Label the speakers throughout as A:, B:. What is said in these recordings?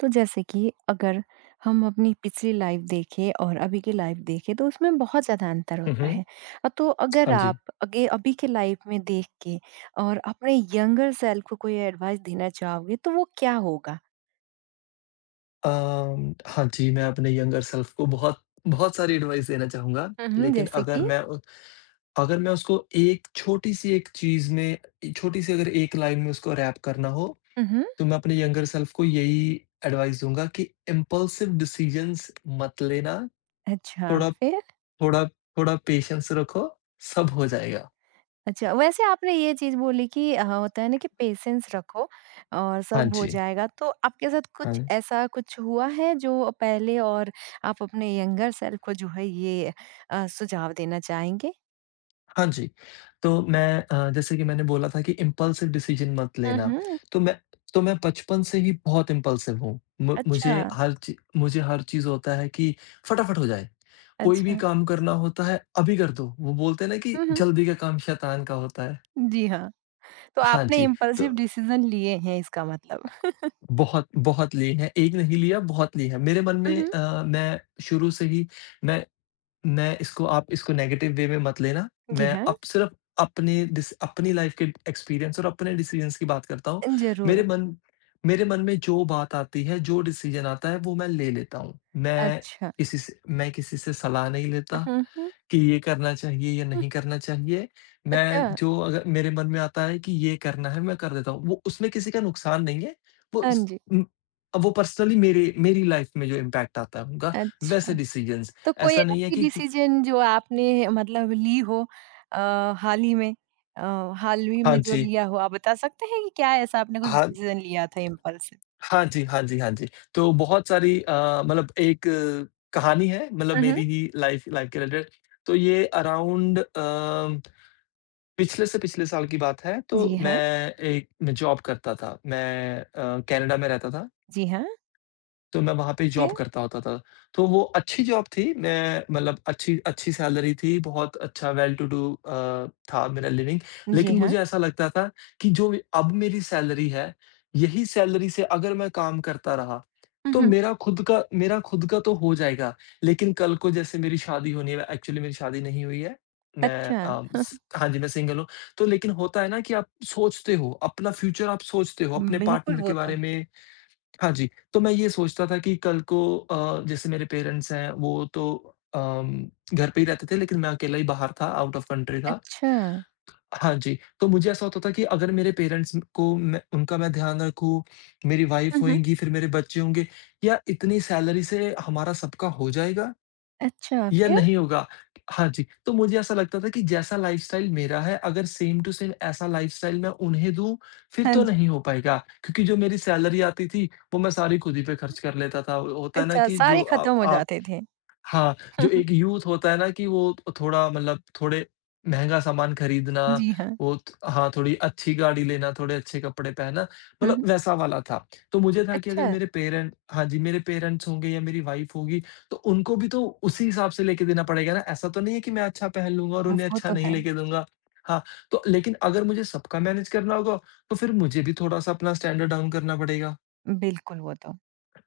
A: तो जैसे कि अगर हम अपनी पिछली लाइफ देखें और अभी की लाइफ देखें तो उसमें बहुत ज़्यादा अंतर
B: हुँ,
A: होता
B: हुँ।
A: है। तो अगर
B: हाँ जी।
A: आप आगे अभी के लाइफ में देख के और अपने यंगर सेल्फ को कोई एडवाइस देना चाहोगे तो वो क्या होगा?
B: हाँ जी, मैं अपने यंगर सेल्फ को बहुत बहुत सारी एडवाइस देना चाहूँगा,
A: हुँ, हुँ,
B: लेकिन
A: जैसे कि
B: अगर मैं उसको एक छोटी-सी एक चीज़ में छोटी-सी अगर एक लाइन में उसको रैप करना हो,
A: हुँ, हुँ,
B: तो मैं अपने यंगर सेल्फ को यही एडवाइस दूँगा कि इम्पल्सिव डिसीज़न्स मत लेना,
A: अच्छा,
B: थोड़ा
A: फिर?
B: थोड़ा थोड़ा पेशेंस रखो, सब हो जाएगा।
A: अच्छा, वैसे आपने ये चीज़ बोली कि होता है ना कि पेशेंस रखो और
B: हाँ
A: सब हो
B: जी,
A: जाएगा। तो आपके साथ कुछ
B: हाँ।
A: ऐसा कुछ हुआ है जो पहले और आप अपने यंगर सेल्फ को जो है ये सुझाव देना चाहेंगे?
B: हाँ जी, तो मैं जैसे कि मैंने बोला था कि इम्पल्सिव डिसीज़न मत
A: हुँ,
B: लेना,
A: हुँ।
B: तो मैं तो मैं बचपन से ही बहुत इम्पल्सिव हूँ। मु
A: अच्छा,
B: मुझे हर ची मुझे हर चीज़ होता है कि फटाफट हो जाए, कोई भी
A: अच्छा।
B: काम करना होता है, अभी कर दो। वो बोलते हैं ना कि
A: हुँ, हुँ।
B: जल्दी का काम शैतान का होता है।
A: जी हाँ। तो
B: हाँ
A: आपने
B: जी, तो
A: इम्पल्सिव डिसीज़न लिए हैं इसका मतलब।
B: बहुत बहुत लिए हैं, एक नहीं लिया बहुत लिए हैं। मेरे मन
A: हुँ,
B: में
A: हुँ।
B: मैं शुरू से ही मैं मैं इसको आप इसको नेगेटिव वे में मत लेना।
A: जी
B: मैं
A: हाँ,
B: अब सिर्फ़ अपने डिस अपनी लाइफ़ के एक्सपीरियंस और अपने डिसीज़न्स की बात करता हूँ।
A: ज़रूर।
B: मेरे मन मेरे मन में जो बात आती है, जो डिसीज़न आता है वो मैं ले लेता हूँ। मैं
A: अच्छा।
B: किसी से मैं किसी से सलाह नहीं लेता
A: हुँ, हुँ,
B: कि ये करना चाहिए या
A: हुँ।
B: नहीं करना चाहिए।
A: अच्छा।
B: मैं जो अगर मेरे मन में आता है कि ये करना है मैं कर देता हूँ। वो उसमें किसी का नुकसान नहीं है। वो
A: हाँ
B: उस
A: जी।
B: उम, वो पर्सनली मेरे मेरी लाइफ़ में जो इम्पैक्ट आता है उनका वैसे
A: अच्छा।
B: डिसीज़न्स।
A: तो कोई
B: ऐसा नहीं है
A: ऐसी
B: कि
A: डिसीजन जो आपने मतलब ली हो अ, हाल ही में अ, हाल ही
B: हाँ
A: में जो
B: जी।
A: लिया हो, आप बता सकते हैं कि क्या ऐसा आपने कुछ
B: हाँ,
A: डिसीजन लिया था इम्पल्सिव?
B: हाँ जी, हाँ जी, हाँ जी। तो मतलब एक कहानी है मतलब
A: हुँ, हुँ।
B: मेरी ही लाइफ़ लाइफ़ के रिलेटेड। तो ये अराउंड पिछले से पिछले साल की बात है। तो
A: जी हाँ,
B: मैं जॉब करता था। मैं कनाडा में रहता था।
A: जी हाँ,
B: तो मैं वहाँ पे जॉब
A: फिर?
B: करता होता था। तो वो अच्छी जॉब थी, मैं मतलब अच्छी अच्छी सैलरी थी, बहुत अच्छा वेल टू डू था मेरा लिविंग।
A: जी
B: लेकिन
A: हाँ।
B: मुझे ऐसा लगता था कि जो अब मेरी सैलरी है, यही सैलरी से अगर मैं काम करता रहा,
A: हुँ,
B: तो
A: हुँ।
B: मेरा खुद का तो हो जाएगा। लेकिन कल को जैसे मेरी शादी होनी है एक्चुअली मेरी शादी नहीं हुई है। मैं
A: अच्छा।
B: अ,
A: हाँ,
B: स हाँ जी, मैं सिंगल हूँ। तो लेकिन होता है ना कि आप सोचते हो, अपना फ्यूचर आप सोचते हो, अपने
A: बिल्कुल,
B: पार्टनर
A: वो
B: के
A: तो
B: बारे में। हाँ जी, तो मैं ये सोचता था कि कल को जैसे मेरे पेरेंट्स हैं वो तो घर पे ही रहते थे लेकिन मैं अकेला ही बाहर था, आउट ऑफ कंट्री था।
A: अच्छा।
B: हाँ जी, तो मुझे ऐसा होता था कि अगर मेरे पेरेंट्स को मैं ध्यान रखूँ, मेरी वाइफ़
A: हुँ, हुँ।
B: होएँगी, फिर मेरे बच्चे होंगे, या इतनी सैलरी से हमारा सबका हो जाएगा?
A: अच्छा,
B: या
A: फिर?
B: नहीं होगा। हाँ जी, तो मुझे ऐसा लगता था कि जैसा लाइफ़स्टाइल मेरा है अगर सेम टू सेम ऐसा लाइफ़स्टाइल मैं उन्हें दूँ, फिर
A: हाँ
B: तो
A: जी।
B: नहीं हो पाएगा क्योंकि जो मेरी सैलरी आती थी, वो मैं सारी खुद ही पे खर्च कर लेता था। होता है ना
A: अच्छा,
B: कि जो
A: सारे खत्म हो जाते थे।
B: हाँ, जो
A: हम्म,
B: एक यूथ होता है ना कि वो थोड़ा मतलब थोड़े महँगा सामान खरीदना,
A: जी हाँ।
B: वो थ हाँ, थोड़ी अच्छी गाड़ी लेना, थोड़े अच्छे कपड़े पहनना,
A: हुँ,
B: मतलब
A: हुँ।
B: वैसा वाला था। तो मुझे था कि अगर
A: अच्छा,
B: मेरे पेरेंट हाँ जी, मेरे पेरेंट्स होंगे या मेरी वाइफ़ होगी, तो उनको भी तो उसी हिसाब से लेके देना पड़ेगा ना। ऐसा तो नहीं है कि मैं अच्छा पहन लूँगा और उन्हें
A: वो
B: अच्छा
A: तो
B: नहीं
A: है।
B: लेके दूँगा। हाँ, तो लेकिन अगर मुझे सबका मैनेज करना होगा, तो फिर मुझे भी थोड़ा-सा अपना स्टैंडर्ड डाउन करना पड़ेगा।
A: बिल्कुल, वो तो।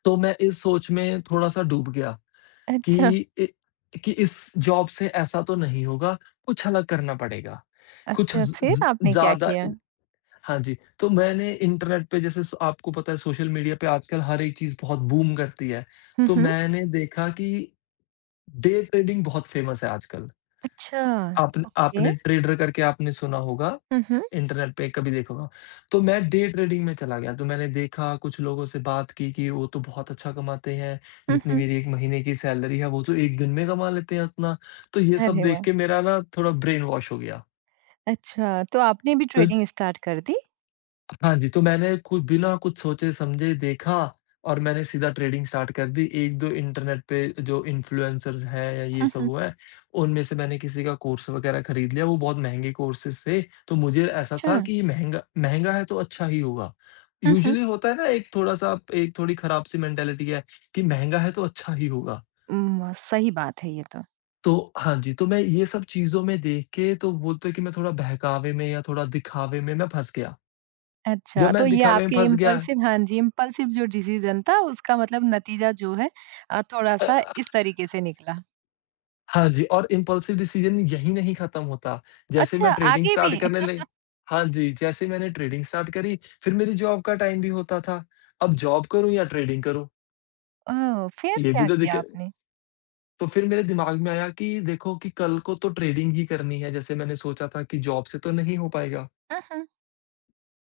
B: तो मैं इस सोच में थोड़ा-सा डूब गया।
A: अच्छा,
B: कि इ कि इस जॉब से ऐसा तो नहीं होगा, कुछ अलग करना पड़ेगा। कुछ
A: अच्छा,
B: ज़
A: फिर
B: ज़
A: आपने क्या
B: ज़्यादा
A: किया?
B: अ, हाँ जी, तो मैंने इंटरनेट पे जैसे सो आपको पता है सोशल मीडिया पे आजकल हर एक चीज़ बहुत बूम करती है।
A: हुँ,
B: तो
A: हुँ।
B: मैंने देखा कि डे ट्रेडिंग बहुत फ़ेमस है आजकल।
A: अच्छा, ओके।
B: आपने ट्रेडर करके आपने सुना होगा।
A: हुँ, हुँ।
B: इंटरनेट पे कभी देखा होगा। तो मैं डे ट्रेडिंग में चला गया, तो मैंने देखा कुछ लोगों से बात की कि वो तो बहुत अच्छा कमाते हैं,
A: हुँ,
B: जितनी
A: हुँ।
B: मेरी 1 महीने की सैलरी है वो तो 1 दिन में कमा लेते हैं उतना। तो ये सब
A: अरे
B: देख
A: वाह!
B: के मेरा ना थोड़ा ब्रेन वॉश हो गया।
A: अच्छा, तो आपने भी
B: तो
A: ट्रेडिंग स्टार्ट कर दी?
B: हाँ जी, तो मैंने कुछ बिना कुछ सोचे-समझे देखा और मैंने सीधा ट्रेडिंग स्टार्ट कर दी। 1-2 इंटरनेट पे जो इन्फ्लुएंसर्स हैं या ये
A: हुँ,
B: सब
A: हुँ।
B: वो है, उनमें से मैंने किसी का कोर्स वगैरह खरीद लिया। वो बहुत महँगे कोर्सेज़ थे, तो मुझे ऐसा
A: अच्छा।
B: था कि महँगा महँगा है तो अच्छा ही होगा।
A: हुँ, हुँ।
B: यूजुअली होता है ना एक थोड़ी खराब-सी मेंटालिटी है कि महँगा है तो अच्छा ही होगा।
A: सही बात है ये तो।
B: तो हाँ जी, तो मैं ये सब चीज़ों में देख के तो बोलते हैं कि मैं थोड़ा बहकावे में या थोड़ा दिखावे में मैं फँस गया।
A: अच्छा,
B: जब
A: तो
B: मैं
A: ये
B: दिखावे में
A: आपके
B: फँस गया
A: इम्पल्सिव हाँ जी, इम्पल्सिव जो डिसीज़न था उसका मतलब नतीजा जो है
B: अ
A: थोड़ा-सा इस तरीके से निकला।
B: हाँ जी, और इम्पल्सिव डिसीज़न यहीं नहीं खत्म होता। जैसे
A: अच्छा,
B: मैं ट्रेडिंग
A: आगे भी?
B: स्टार्ट करने लग हाँ जी, जैसे मैंने ट्रेडिंग स्टार्ट करी, फिर मेरी जॉब का टाइम भी होता था। अब जॉब करूँ या ट्रेडिंग करूँ,
A: ओह! फिर
B: ये भी
A: क्या
B: तो दिक्क
A: किया आपने?
B: तो फिर मेरे दिमाग में आया कि देखो कि कल को तो ट्रेडिंग ही करनी है, जैसे मैंने सोचा था कि जॉब से तो नहीं हो पाएगा।
A: हुँ, हुँ।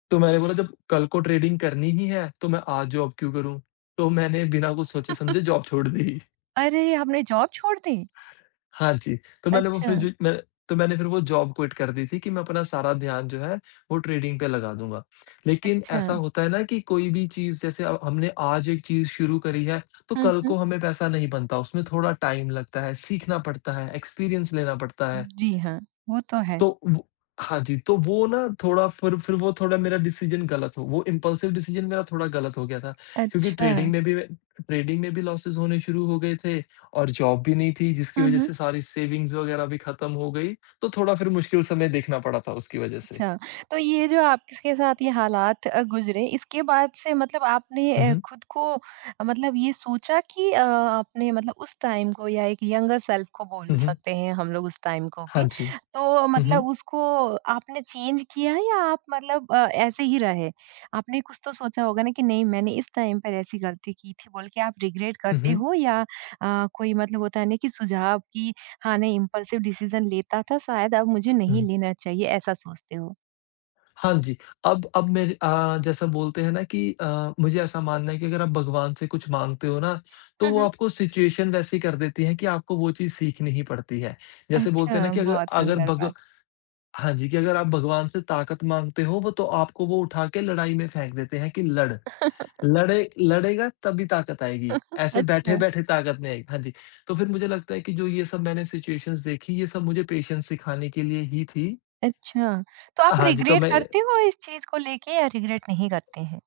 B: तो मैंने बोला जब कल को ट्रेडिंग करनी ही है, तो मैं आज जॉब क्यों करूँ? तो मैंने बिना कुछ सोचे-समझे जॉब छोड़ दी।
A: अरे! आपने जॉब छोड़ दी?
B: हाँ जी, तो मैंने वो
A: अच्छा,
B: फिर जी मैं तो मैंने फिर वो जॉब क्विट कर दी थी कि मैं अपना सारा ध्यान जो है वो ट्रेडिंग पे लगा दूँगा। लेकिन
A: अच्छा।
B: ऐसा होता है ना कि कोई भी चीज़ जैसे अब हमने आज एक चीज़ शुरू करी है, तो
A: हुँ,
B: कल
A: हुँ।
B: को हमें पैसा नहीं बनता, उसमें थोड़ा टाइम लगता है, सीखना पड़ता है, एक्सपीरियंस लेना पड़ता है।
A: जी हाँ, वो तो है।
B: तो वो हाँ जी, तो वो ना थोड़ा फिर वो थोड़ा मेरा डिसीज़न गलत हो वो इम्पल्सिव डिसीज़न मेरा थोड़ा गलत हो गया था क्योंकि
A: अच्छा।
B: ट्रेडिंग में भी लॉसेस होने शुरू हो गए थे और जॉब भी नहीं थी जिसकी
A: हुँ,
B: वज़ह
A: हुँ।
B: से सारी सेविंग्स वग़ैरह भी ख़त्म हो गई, तो थोड़ा फिर मुश्किल समय देखना पड़ा था उसकी वज़ह से।
A: अच्छा, तो ये जो आपके साथ ये हालात गुज़रे इसके बाद से मतलब आपने
B: हुँ, हुँ।
A: खुद को मतलब ये सोचा कि आपने मतलब उस टाइम को या एक यंगर सेल्फ को बोल
B: हुँ, हुँ।
A: सकते हैं हम लोग उस टाइम को
B: हाँ
A: भी,
B: जी।
A: तो
B: हुँ,
A: मतलब
B: हुँ।
A: उसको आपने चेंज किया है या आप मतलब ऐसे ही रहे? आपने कुछ तो सोचा होगा ना कि नहीं मैंने इस टाइम पर ऐसी गलती की थी बोल के आप रिग्रेट करते
B: हुँ,
A: हो या कोई मतलब होता है ना कि सुझाव की हाँ, नहीं इम्पल्सिव डिसीज़न लेता था, शायद अब मुझे नहीं
B: हुँ।
A: लेना चाहिए ऐसा सोचते हो।
B: हाँ जी, अब जैसा बोलते हैं ना कि मुझे ऐसा मानना है कि अगर आप भगवान से कुछ माँगते हो ना, तो
A: हुँ,
B: वो
A: हुँ।
B: आपको सिचुएशन वैसी कर देती है कि आपको वो चीज़ सीखनी ही पड़ती है। जैसे
A: अच्छा,
B: बोलते हैं ना कि अगर
A: बहुत
B: अगर
A: सुंदर
B: भग
A: बात।
B: हाँ जी, कि अगर आप भगवान से ताकत माँगते हो, वो तो आपको वो उठा के लड़ाई में फेंक देते हैं कि लड़। लड़ेगा तभी ताकत आएगी, ऐसे
A: अच्छा,
B: बैठे-बैठे ताकत नहीं आएगी। हाँ जी, तो फिर मुझे लगता है कि जो ये सब मैंने सिचुएशंस देखी, ये सब मुझे पेशेंस सिखाने के लिए ही थी।
A: अच्छा। तो आप
B: हाँ जी, तो
A: रिग्रेट
B: मैं
A: करते हो इस चीज़ को लेके या रिग्रेट नहीं करते हैं?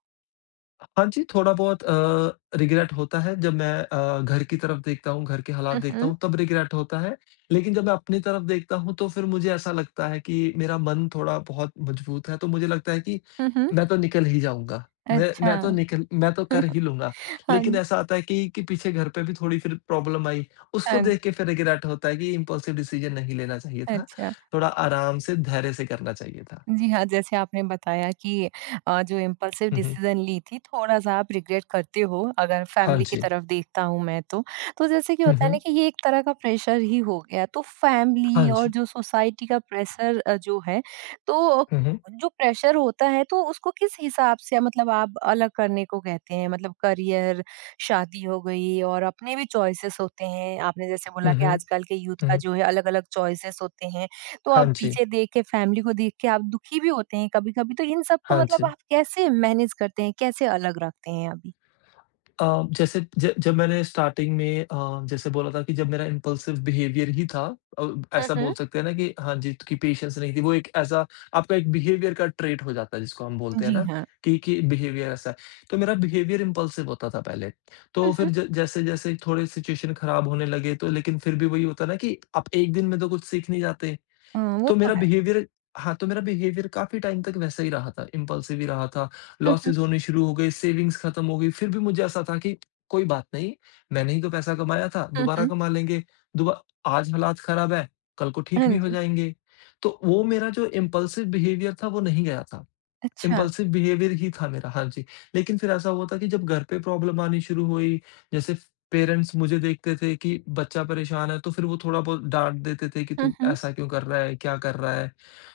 B: हाँ जी, थोड़ा बहुत रिग्रेट होता है जब मैं घर की तरफ देखता हूँ, घर के हालात
A: हुँ,
B: देखता
A: हुँ।
B: हूँ तब रिग्रेट होता है। लेकिन जब मैं अपनी तरफ देखता हूँ तो फिर मुझे ऐसा लगता है कि मेरा मन थोड़ा बहुत मजबूत है तो मुझे लगता है कि
A: हुँ, हुँ।
B: मैं तो निकल ही जाऊँगा।
A: अच्छा।
B: मैं तो कर ही लूँगा।
A: हाँ
B: लेकिन
A: जी,
B: ऐसा आता है कि पीछे घर पे भी थोड़ी फिर प्रॉब्लम आई। उसको
A: हाँ
B: देख
A: जी।
B: के फिर रिग्रेट होता है कि इम्पल्सिव डिसीज़न नहीं लेना चाहिए था।
A: अच्छा।
B: थोड़ा आराम से धैर्य से करना चाहिए था।
A: जी हाँ, जैसे आपने बताया कि जो इम्पल्सिव
B: हुँ, हुँ।
A: डिसीज़न ली थी, थोड़ा-सा आप रिग्रेट करते हो, अगर
B: हाँ
A: फैमिली की
B: जी।
A: तरफ देखता हूँ मैं तो। तो जैसे कि
B: हुँ,
A: होता है ना
B: हुँ।
A: कि ये एक तरह का प्रेशर ही हो गया, तो फैमिली
B: हाँ
A: और
B: जी।
A: जो सोसाइटी का प्रेशर जो है, तो
B: हुँ, हुँ।
A: जो प्रेशर होता है, तो उसको किस हिसाब से मतलब आप अलग करने को कहते हैं? मतलब करियर, शादी हो गई और अपने भी चॉइसेस होते हैं। आपने जैसे बोला
B: हुँ,
A: कि
B: हुँ।
A: आजकल के यूथ
B: हुँ,
A: का
B: हुँ।
A: जो है अलग-अलग चॉइसेस होते हैं, तो
B: हाँ
A: आप
B: जी,
A: पीछे देख के, फैमिली को देख के आप दुखी भी होते हैं कभी-कभी, तो इन सबको
B: हाँ
A: मतलब
B: जी।
A: आप कैसे मैनेज करते हैं? कैसे अलग रखते हैं अभी?
B: अ, जैसे ज जब मैंने स्टार्टिंग में जैसे बोला था कि जब मेरा इम्पल्सिव बिहेवियर ही था अ,
A: हुँ,
B: ऐसा
A: हुँ।
B: बोल सकते हैं ना कि हाँ जी, कि पेशेंस नहीं थी। वो एक ऐसा आपका एक बिहेवियर का ट्रेट हो जाता है जिसको हम बोलते हैं
A: जी
B: ना
A: हाँ।
B: कि बिहेवियर ऐसा है। तो मेरा बिहेवियर इम्पल्सिव होता था पहले।
A: हुँ,
B: तो
A: हुँ।
B: फिर ज जैसे-जैसे थोड़े सिचुएशन खराब होने लगे तो लेकिन फिर भी वही होता है ना कि आप एक दिन में तो कुछ सीख नहीं जाते।
A: वो
B: तो
A: तो
B: मेरा
A: है।
B: बिहेवियर हाँ, तो मेरा बिहेवियर काफ़ी टाइम तक वैसा ही रहा था, इम्पल्सिव ही रहा था,
A: हुँ, हुँ।
B: लॉसेस होने शुरू हो गए, सेविंग्स खत्म हो गई, फिर भी मुझे ऐसा था कि कोई बात नहीं, मैंने ही तो पैसा कमाया था,
A: हुँ,
B: दोबारा
A: हुँ।
B: कमा लेंगे, दुबा आज हालात खराब है, कल को
A: हाँ
B: ठीक भी हो
A: जी।
B: जाएँगे। तो वो मेरा जो इम्पल्सिव बिहेवियर था, वो नहीं गया था।
A: अच्छा।
B: इम्पल्सिव बिहेवियर ही था मेरा, हाँ जी। लेकिन फिर ऐसा हुआ था कि जब घर पे प्रॉब्लम आनी शुरू हुई, जैसे पेरेंट्स मुझे देखते थे कि बच्चा परेशान है, तो फिर वो थोड़ा बहुत डाँट देते थे कि
A: हुँ,
B: तू
A: हुँ।
B: ऐसा क्यों कर रहा है, क्या कर रहा है?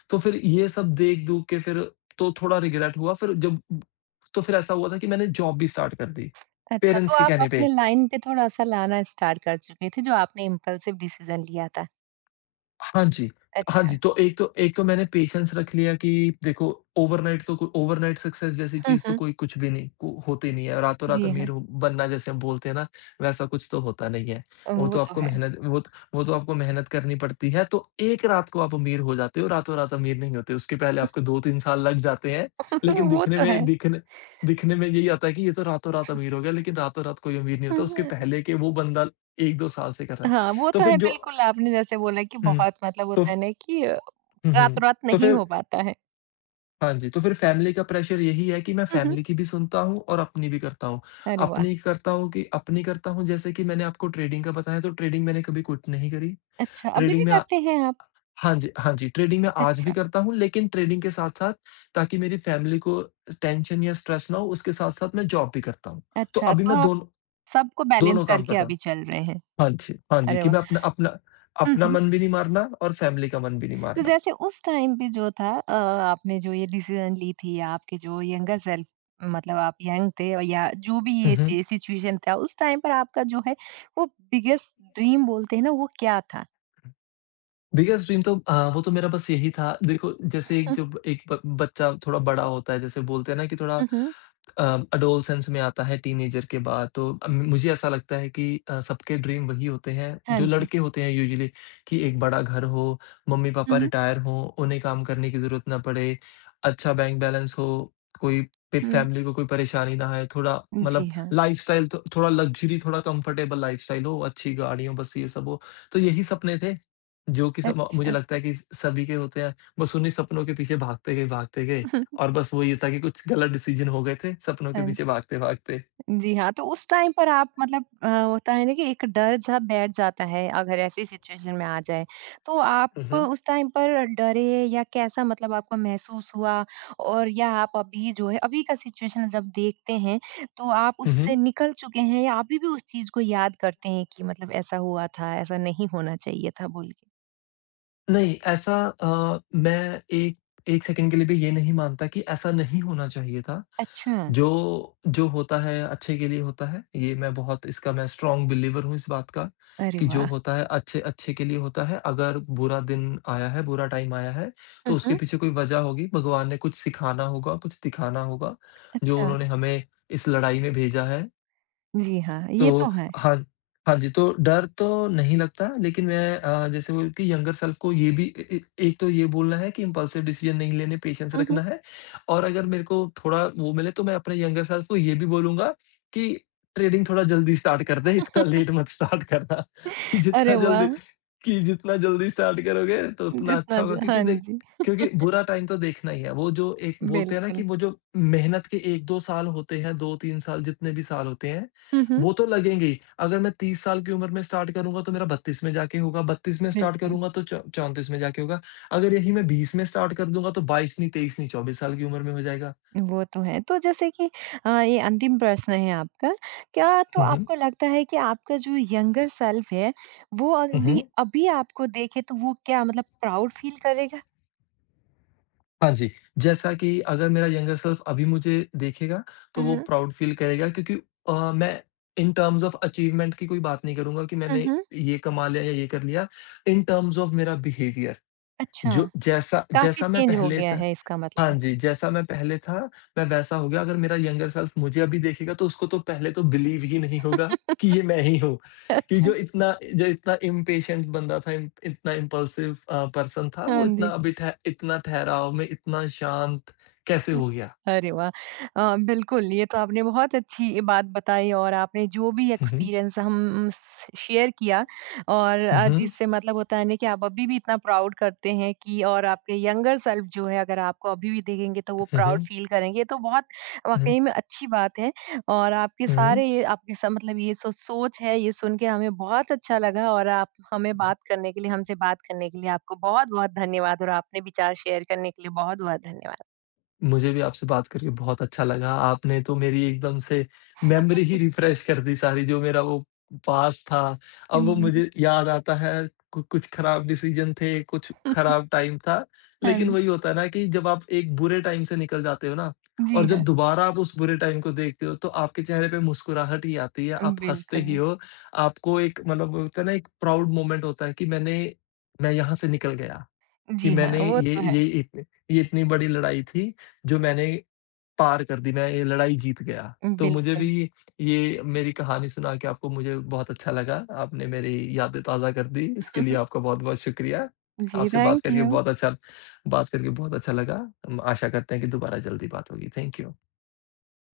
B: तो फिर ये सब देख-दूख के फिर तो थोड़ा रिग्रेट हुआ, फिर जब तो फिर ऐसा हुआ था कि मैंने जॉब भी स्टार्ट कर दी,
A: अच्छा, तो
B: पेरेंट्स के
A: आप
B: कहने
A: अपने
B: पे।
A: लाइन पे थोड़ा-सा लाना स्टार्ट कर चुके थे, जो आपने इम्पल्सिव डिसीज़न लिया था।
B: हाँ जी। हाँ
A: अच्छा।
B: जी, तो एक तो एक तो मैंने पेशेंस रख लिया कि देखो ओवरनाइट सक्सेस जैसी
A: हुँ,
B: चीज़ तो
A: हुँ।
B: कोई कुछ भी नहीं को होती नहीं है। रातों रात
A: जी
B: अमीर
A: हाँ।
B: हो बनना जैसे हम बोलते हैं ना, वैसा कुछ तो होता नहीं है।
A: वो तो है।
B: वो तो आपको मेहनत करनी पड़ती है, तो एक रात को आप अमीर हो जाते हो, रातों रात अमीर नहीं होते। उसके पहले आपको 2-3 साल लग जाते हैं, लेकिन
A: वो तो है।
B: दिखने में यही आता है कि ये तो रातों रात अमीर हो गया, लेकिन रातों रात कोई अमीर नहीं होता। उसके
A: हुँ।
B: पहले के वो बंदा 1-2 साल से कर रहा है।
A: हाँ, वो
B: तो
A: तो
B: फिर
A: है
B: जो
A: बिल्कुल आपने जैसे बोला कि
B: हुँ,
A: बहुत मतलब
B: तो
A: होता है ना कि
B: हुँ, हुँ।
A: रातों-रात
B: तो
A: नहीं
B: फिर
A: हो पाता
B: हाँ जी, तो फिर फैमिली का प्रेशर यही है कि मैं
A: है।
B: फैमिली की भी सुनता हूँ और अपनी भी करता हूँ।
A: अरे वाह!
B: अपनी करता हूँ जैसे कि मैंने आपको ट्रेडिंग का बताया तो ट्रेडिंग मैंने कभी क्विट नहीं करी।
A: अच्छा, अभी भी
B: ट्रेडिंग में आ
A: करते हैं आप?
B: हाँ जी, हाँ जी, ट्रेडिंग में आज भी
A: अच्छा,
B: करता हूँ लेकिन ट्रेडिंग के साथ-साथ ताकि मेरी फैमिली को टेंशन या स्ट्रेस ना हो उसके साथ-साथ मैं जॉब भी करता हूँ। तो
A: अच्छा
B: अभी
A: तो
B: मैं
A: आप
B: दोनों
A: सबको बैलेंस
B: दोनों काम
A: करके
B: करता हूँ।
A: अभी चल रहे हैं।
B: हाँ जी, हाँ जी,
A: अरे
B: कि
A: वाह!
B: मैं अपना अपना
A: हुँ,
B: अपना
A: हुँ।
B: मन भी नहीं मारना और फैमिली का मन भी नहीं
A: तो
B: मारना।
A: जैसे उस टाइम पे जो था आपने जो ये डिसीज़न ली थी, आपके जो यंगर सेल्फ मतलब आप यंग थे और या जो भी
B: हुँ,
A: ये
B: हुँ।
A: सि सिचुएशन था, उस टाइम पर आपका जो है वो बिगेस्ट ड्रीम बोलते हैं ना, वो क्या था?
B: बिगेस्ट ड्रीम तो वो तो मेरा बस यही था देखो जैसे एक
A: हुँ,
B: जो एक ब बच्चा थोड़ा बड़ा होता है जैसे बोलते हैं ना कि थोड़ा
A: हुँ, हुँ।
B: एडोलसेंस में आता है टीनेजर के बाद तो मुझे ऐसा लगता है कि सबके ड्रीम वही होते हैं
A: हाँ
B: जो
A: जी।
B: लड़के होते हैं यूजुअली कि एक बड़ा घर हो,
A: हुँ,
B: मम्मी-पापा
A: हुँ।
B: रिटायर हों, उन्हें काम करने की ज़रूरत ना पड़े, अच्छा बैंक बैलेंस हो, कोई पे
A: हुँ,
B: फैमिली को कोई परेशानी ना आए, थोड़ा मतलब
A: जी हाँ।
B: लाइफ़स्टाइल थो थोड़ा लग्ज़री, थोड़ा कंफर्टेबल लाइफ़स्टाइल हो, अच्छी गाड़ियों, बस ये सब हो। तो यही सपने थे। जो कि सब मुझे
A: अच्छा।
B: लगता है कि सभी के होते हैं। बस उन्हीं सपनों के पीछे भागते गए और बस वो ये था कि कुछ गलत डिसीज़न हो गए थे, सपनों के
A: हाँ
B: पीछे भागते-भागते।
A: जी हाँ, तो उस टाइम पर आप मतलब होता है ना कि एक डर-सा बैठ जाता है अगर ऐसी सिचुएशन में आ जाए। तो आप
B: हुँ, हुँ।
A: उस टाइम पर डरे या कैसा मतलब आपको महसूस हुआ? और या आप अभी जो है अभी का सिचुएशन जब देखते हैं तो आप
B: हुँ,
A: उससे
B: हुँ।
A: निकल चुके हैं या अभी भी उस चीज़ को याद करते हैं कि मतलब ऐसा हुआ था, ऐसा नहीं होना चाहिए था बोल के?
B: नहीं, ऐसा अ, मैं एक 1 सेकंड के लिए भी ये नहीं मानता कि ऐसा नहीं होना चाहिए था।
A: अच्छा,
B: जो जो होता है अच्छे के लिए होता है। ये मैं बहुत इसका मैं स्ट्रॉन्ग बिलीवर हूँ इस बात का
A: अरे
B: कि जो
A: वाह!
B: होता है अच्छे अच्छे के लिए होता है। अगर बुरा दिन आया है, बुरा टाइम आया है,
A: हुँ,
B: तो उसके
A: हुँ।
B: पीछे कोई वजह होगी। भगवान ने कुछ सिखाना होगा, कुछ दिखाना होगा, जो
A: अच्छा,
B: उन्होंने हमें इस लड़ाई में भेजा है।
A: जी हाँ, ये
B: तो
A: तो है।
B: हाँ, हाँ जी, तो डर तो नहीं लगता, लेकिन जैसे बोलूँ कि यंगर सेल्फ को ये भी ए ए एक तो ये बोलना है कि इम्पल्सिव डिसीज़न नहीं लेने, पेशेंस
A: हुँ, हुँ।
B: रखना है और अगर मेरे को थोड़ा वो मिले, तो मैं अपने यंगर सेल्फ को ये भी बोलूँगा कि ट्रेडिंग थोड़ा जल्दी स्टार्ट कर दे, इतना लेट मत स्टार्ट करना कि
A: अरे वाह!
B: जितना जल्दी स्टार्ट करोगे, तो उतना
A: इतना
B: अच्छा होगा।
A: ज हाँ जी,
B: क्योंकि बुरा टाइम तो देखना ही है, वो जो एक बोलते हैं ना
A: बिल्कुल।
B: कि वो जो मेहनत के 1-2 साल होते हैं, 2-3 साल, जितने भी साल होते हैं
A: हुँ, हुँ।
B: वो तो लगेंगे ही। अगर मैं 30 साल की उम्र में स्टार्ट करूँगा तो मेरा 32 में जाके होगा, 32 में स्टार्ट
A: बिल्कुल,
B: करूँगा तो चौ 34 में जाके होगा। अगर यही मैं 20 में स्टार्ट कर दूँगा तो 22 नहीं, 23 नहीं, 24 साल की उम्र में हो जाएगा।
A: वो तो है। तो जैसे कि ये अंतिम प्रश्न है आपका, क्या तो
B: हुँ, हुँ।
A: आपको लगता है कि आपका जो यंगर सेल्फ है, वो
B: हुँ,
A: अभी
B: हुँ।
A: अभी आपको देखे तो वो क्या मतलब प्राउड फील करेगा?
B: हाँ जी, जैसा कि अगर मेरा यंगर सेल्फ अभी मुझे देखेगा
A: हुँ,
B: तो वो
A: हुँ।
B: प्राउड फील करेगा क्योंकि मैं इन टर्म्स ऑफ अचीवमेंट की कोई बात नहीं करूँगा कि
A: हुँ,
B: मैंने
A: हुँ।
B: ये कमा लिया या ये कर लिया। इन टर्म्स ऑफ मेरा बिहेवियर
A: अच्छा,
B: जो जैसा
A: काफ़ी
B: जैसा मैं
A: चेंज हो
B: पहले
A: गया
B: था।
A: है इसका
B: हाँ
A: मतलब।
B: जी, जैसा मैं पहले था, मैं वैसा हो गया। अगर मेरा यंगर सेल्फ मुझे अभी देखेगा तो उसको तो पहले तो बिलीव ही नहीं होगा कि ये मैं ही हूँ। कि
A: अच्छा,
B: जो इतना इम्पेशेंट बंदा था, इन इतना इम्पल्सिव पर्सन था,
A: हाँ
B: वो इतना
A: जी।
B: अभी ठह इतना ठहराव में इतना शांत कैसे हो गया?
A: अरे वाह! बिल्कुल, ये तो आपने बहुत अच्छी बात बताई और आपने जो भी
B: हुँ, हुँ।
A: एक्सपीरियंस हम स शेयर किया और
B: हुँ, हुँ।
A: जिससे मतलब होता है ना कि आप अभी भी इतना प्राउड करते हैं कि और आपके यंगर सेल्फ जो है अगर आपको अभी भी देखेंगे तो वो
B: हुँ,
A: प्राउड
B: हुँ।
A: फील करेंगे। ये तो बहुत
B: हुँ,
A: वाक़ई में अच्छी बात है और आपके
B: हुँ।
A: सारे ये आपके स मतलब ये सोच है, ये सुन के हमें बहुत अच्छा लगा और आप हमें बात करने के लिए हमसे बात करने के लिए आपको बहुत-बहुत धन्यवाद और आपने विचार शेयर करने के लिए बहुत-बहुत धन्यवाद।
B: मुझे भी आपसे बात करके बहुत अच्छा लगा। आपने तो मेरी एकदम से मेमोरी ही रिफ्रेश कर दी सारी जो मेरा वो पास्ट था। अब वो
A: जी।
B: मुझे याद आता है कु कुछ खराब डिसीज़न थे, कुछ खराब टाइम था।
A: हाँ,
B: लेकिन वही होता है ना कि जब आप एक बुरे टाइम से निकल जाते हो ना
A: जी
B: और जब
A: हाँ,
B: दोबारा आप उस बुरे टाइम को देखते हो तो आपके चेहरे पे मुस्कुराहट ही आती है, आप हँसते ही
A: बिल्कुल।
B: हो। आपको एक मतलब होता है ना एक प्राउड मोमेंट होता है कि मैं यहाँ से निकल गया। कि
A: जी हाँ,
B: मैंने
A: वो तो है।
B: ये इतनी बड़ी लड़ाई थी, जो मैंने पार कर दी, मैं ये लड़ाई जीत गया। तो मुझे भी
A: बिल्कुल।
B: ये मेरी कहानी सुना के आपको मुझे बहुत अच्छा लगा। आपने मेरी यादें ताज़ा कर दी, इसके लिए आपका बहुत-बहुत शुक्रिया।
A: जी,
B: आपसे बात
A: थैंक
B: करके
A: यू।
B: बहुत अच्छा बात करके बहुत अच्छा लगा। हम आशा करते हैं कि दोबारा जल्दी बात होगी। Thank you.